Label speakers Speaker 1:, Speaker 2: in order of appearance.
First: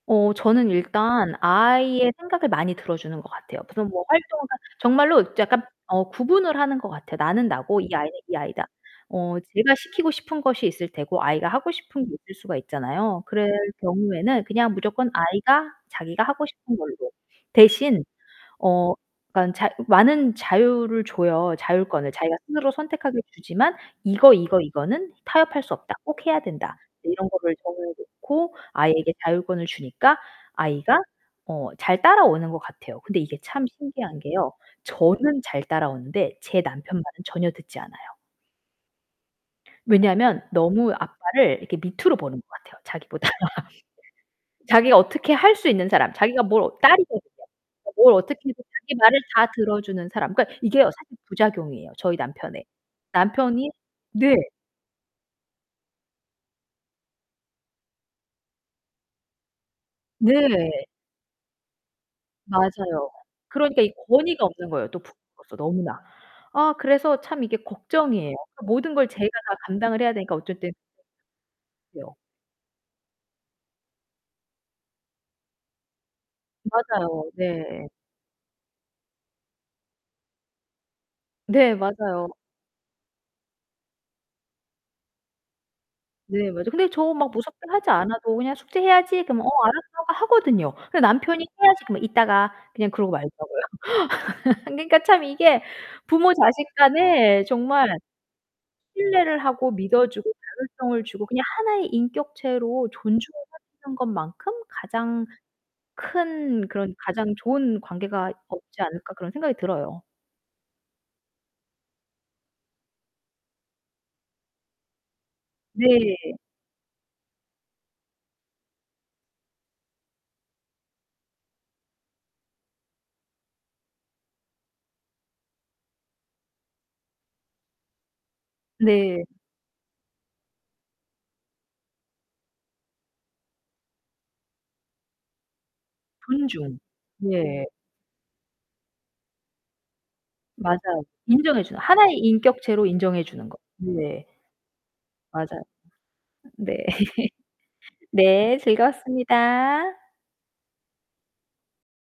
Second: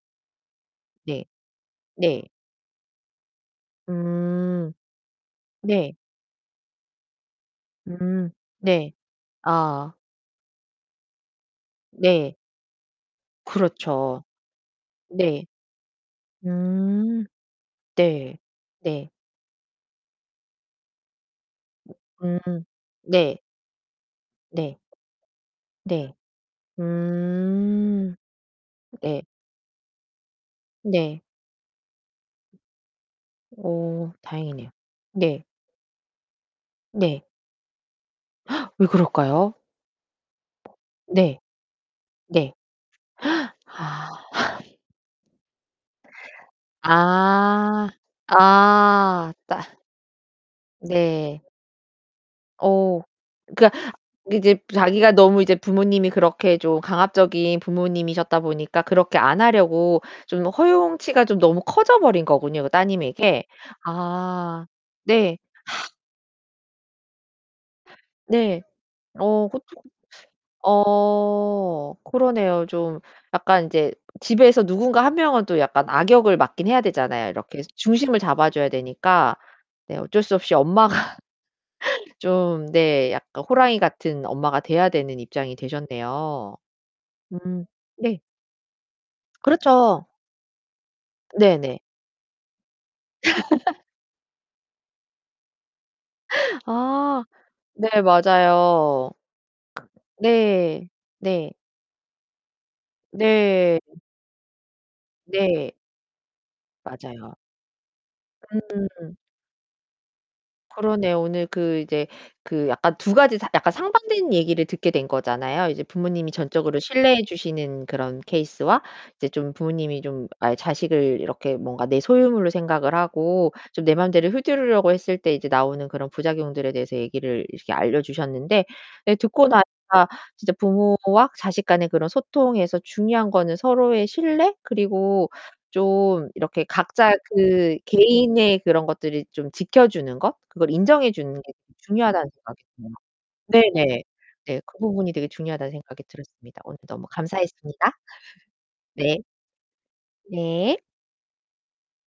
Speaker 1: 어, 저는
Speaker 2: 네.
Speaker 1: 일단 아이의
Speaker 2: 네.
Speaker 1: 생각을 많이 들어주는 것 같아요. 그런 뭐 활동을 하든
Speaker 2: 음
Speaker 1: 정말로 이제 약간
Speaker 2: 네.
Speaker 1: 어 구분을 하는 것 같아요. 나는 나고 이 아이는
Speaker 2: 음.
Speaker 1: 이 아이다.
Speaker 2: 네.
Speaker 1: 어, 제가
Speaker 2: 아.
Speaker 1: 시키고 싶은 것이 있을 테고, 아이가 하고 싶은 게 있을
Speaker 2: 네.
Speaker 1: 수가 있잖아요. 그럴
Speaker 2: 그렇죠
Speaker 1: 경우에는 그냥 무조건
Speaker 2: 네.
Speaker 1: 아이가 자기가 하고 싶은 걸로.
Speaker 2: 음.
Speaker 1: 대신.
Speaker 2: 네.
Speaker 1: 어
Speaker 2: 네.
Speaker 1: 그러니깐 자 많은 자유를 줘요. 자율권을. 자기가
Speaker 2: 음.
Speaker 1: 스스로 선택하게
Speaker 2: 네.
Speaker 1: 주지만 이거 이거
Speaker 2: 네.
Speaker 1: 이거는 타협할 수 없다.
Speaker 2: 네.
Speaker 1: 꼭 해야 된다. 이런 거를 정해서
Speaker 2: 음.
Speaker 1: 놓고 아이에게
Speaker 2: 네.
Speaker 1: 자율권을 주니까 아이가
Speaker 2: 네.
Speaker 1: 어, 잘 따라오는 것 같아요. 근데 이게 참
Speaker 2: 어.
Speaker 1: 신기한 게요.
Speaker 2: 다행이네요.
Speaker 1: 저는
Speaker 2: 네.
Speaker 1: 잘 따라오는데 제 남편 말은
Speaker 2: 네.
Speaker 1: 전혀 듣지 않아요.
Speaker 2: 왜 그럴까요?
Speaker 1: 왜냐하면 너무
Speaker 2: 네.
Speaker 1: 아빠를 이렇게 밑으로 보는 것
Speaker 2: 네.
Speaker 1: 같아요, 자기보다.
Speaker 2: 아.
Speaker 1: 자기가 어떻게 할 수 있는 사람, 자기가 뭘 따르고 [unintelligible]
Speaker 2: 아.
Speaker 1: 뭘 어떻게 하든지 자기 말을
Speaker 2: 아.
Speaker 1: 다
Speaker 2: 따
Speaker 1: 들어주는 사람. 그러니까 이게요, 사실
Speaker 2: 네.
Speaker 1: 부작용이에요, 저희 남편의.
Speaker 2: 어.
Speaker 1: 남편이
Speaker 2: 그러니까
Speaker 1: 네.
Speaker 2: 이제 자기가 너무 이제 부모님이 그렇게 좀 강압적인 부모님이셨다 보니까 그렇게 안 하려고 좀
Speaker 1: 네.
Speaker 2: 허용치가 좀 너무 커져 버린 거군요. 그
Speaker 1: 맞아요.
Speaker 2: 따님에게.
Speaker 1: 그러니까 이 권위가
Speaker 2: 아
Speaker 1: 없는 거예요. [unintelligible]
Speaker 2: 네.
Speaker 1: 너무나. 아 그래서 참 이게 걱정이에요.
Speaker 2: 네.
Speaker 1: 그러니까 모든 걸 제가
Speaker 2: 어
Speaker 1: 다
Speaker 2: 그쵸.
Speaker 1: 감당을 해야 되니까 어쩔 때는
Speaker 2: 어.
Speaker 1: [unintelligible]
Speaker 2: 그러네요. 좀 약간 인제 집에서 누군가 1 명은 또 약간 악역을 맡긴 해야
Speaker 1: 맞아요.
Speaker 2: 되잖아요. 이렇게
Speaker 1: 네.
Speaker 2: 중심을 잡아줘야 되니까. 네. 어쩔 수 없이 엄마가
Speaker 1: 네, 맞아요.
Speaker 2: 좀 네. 약간 호랑이 같은 엄마가 돼야 되는 입장이
Speaker 1: 네,
Speaker 2: 되셨네요.
Speaker 1: 맞아요. 근데 저 막 무섭게
Speaker 2: 음.
Speaker 1: 하지
Speaker 2: 네.
Speaker 1: 않아도 그냥 "숙제해야지." 그러면 "어, 알았어"
Speaker 2: 그렇죠.
Speaker 1: 하고 하거든요. 근데 남편이
Speaker 2: 네 네.
Speaker 1: 해야지. 그러면 "이따가." 그냥 그러고 말더라고요. 그러니까 참 이게 부모 자식
Speaker 2: 아.
Speaker 1: 간에
Speaker 2: 네,
Speaker 1: 정말
Speaker 2: 맞아요.
Speaker 1: 신뢰를 하고 믿어주고
Speaker 2: 네.
Speaker 1: 자율성을 주고 그냥
Speaker 2: 네.
Speaker 1: 하나의 인격체로
Speaker 2: 네.
Speaker 1: 존중하는 것만큼 가장
Speaker 2: 네.
Speaker 1: 큰 그런 가장
Speaker 2: 맞아요.
Speaker 1: 좋은 관계가 없지 않을까
Speaker 2: 음음음.
Speaker 1: 그런 생각이 들어요.
Speaker 2: 그러네요. 오늘 그 이제 그 약간 2 가지 상 약간 상반된 얘기를 듣게 된 거잖아요. 이제
Speaker 1: 네.
Speaker 2: 부모님이 전적으로 신뢰해 주시는 그런 케이스와 이제 좀 부모님이 좀 아예 자식을 이렇게 뭔가 내 소유물로 생각을 하고 좀 내 마음대로 휘두르려고 했을 때 이제 나오는 그런 부작용들에 대해서 얘기를 이렇게 알려주셨는데. 예,
Speaker 1: 네.
Speaker 2: 듣고 나니까 진짜 부모와 자식 간의 그런 소통에서 중요한 거는 서로의 신뢰? 그리고 좀 이렇게
Speaker 1: 존중,
Speaker 2: 각자의
Speaker 1: 네.
Speaker 2: 그 개인의 그런 것들을 좀 지켜주는 것? 그걸
Speaker 1: 맞아요.
Speaker 2: 인정해 주는 게
Speaker 1: 인정해 주는 하나의
Speaker 2: 중요하다는 생각이
Speaker 1: 인격체로
Speaker 2: 드네요.
Speaker 1: 인정해 주는 것.
Speaker 2: 네 네.
Speaker 1: 네.
Speaker 2: 네. 그 부분이 되게
Speaker 1: 맞아요.
Speaker 2: 중요하다는 생각이 들었습니다. 오늘
Speaker 1: 네.
Speaker 2: 너무 감사했습니다.
Speaker 1: 네,
Speaker 2: 네.
Speaker 1: 즐거웠습니다.
Speaker 2: 네.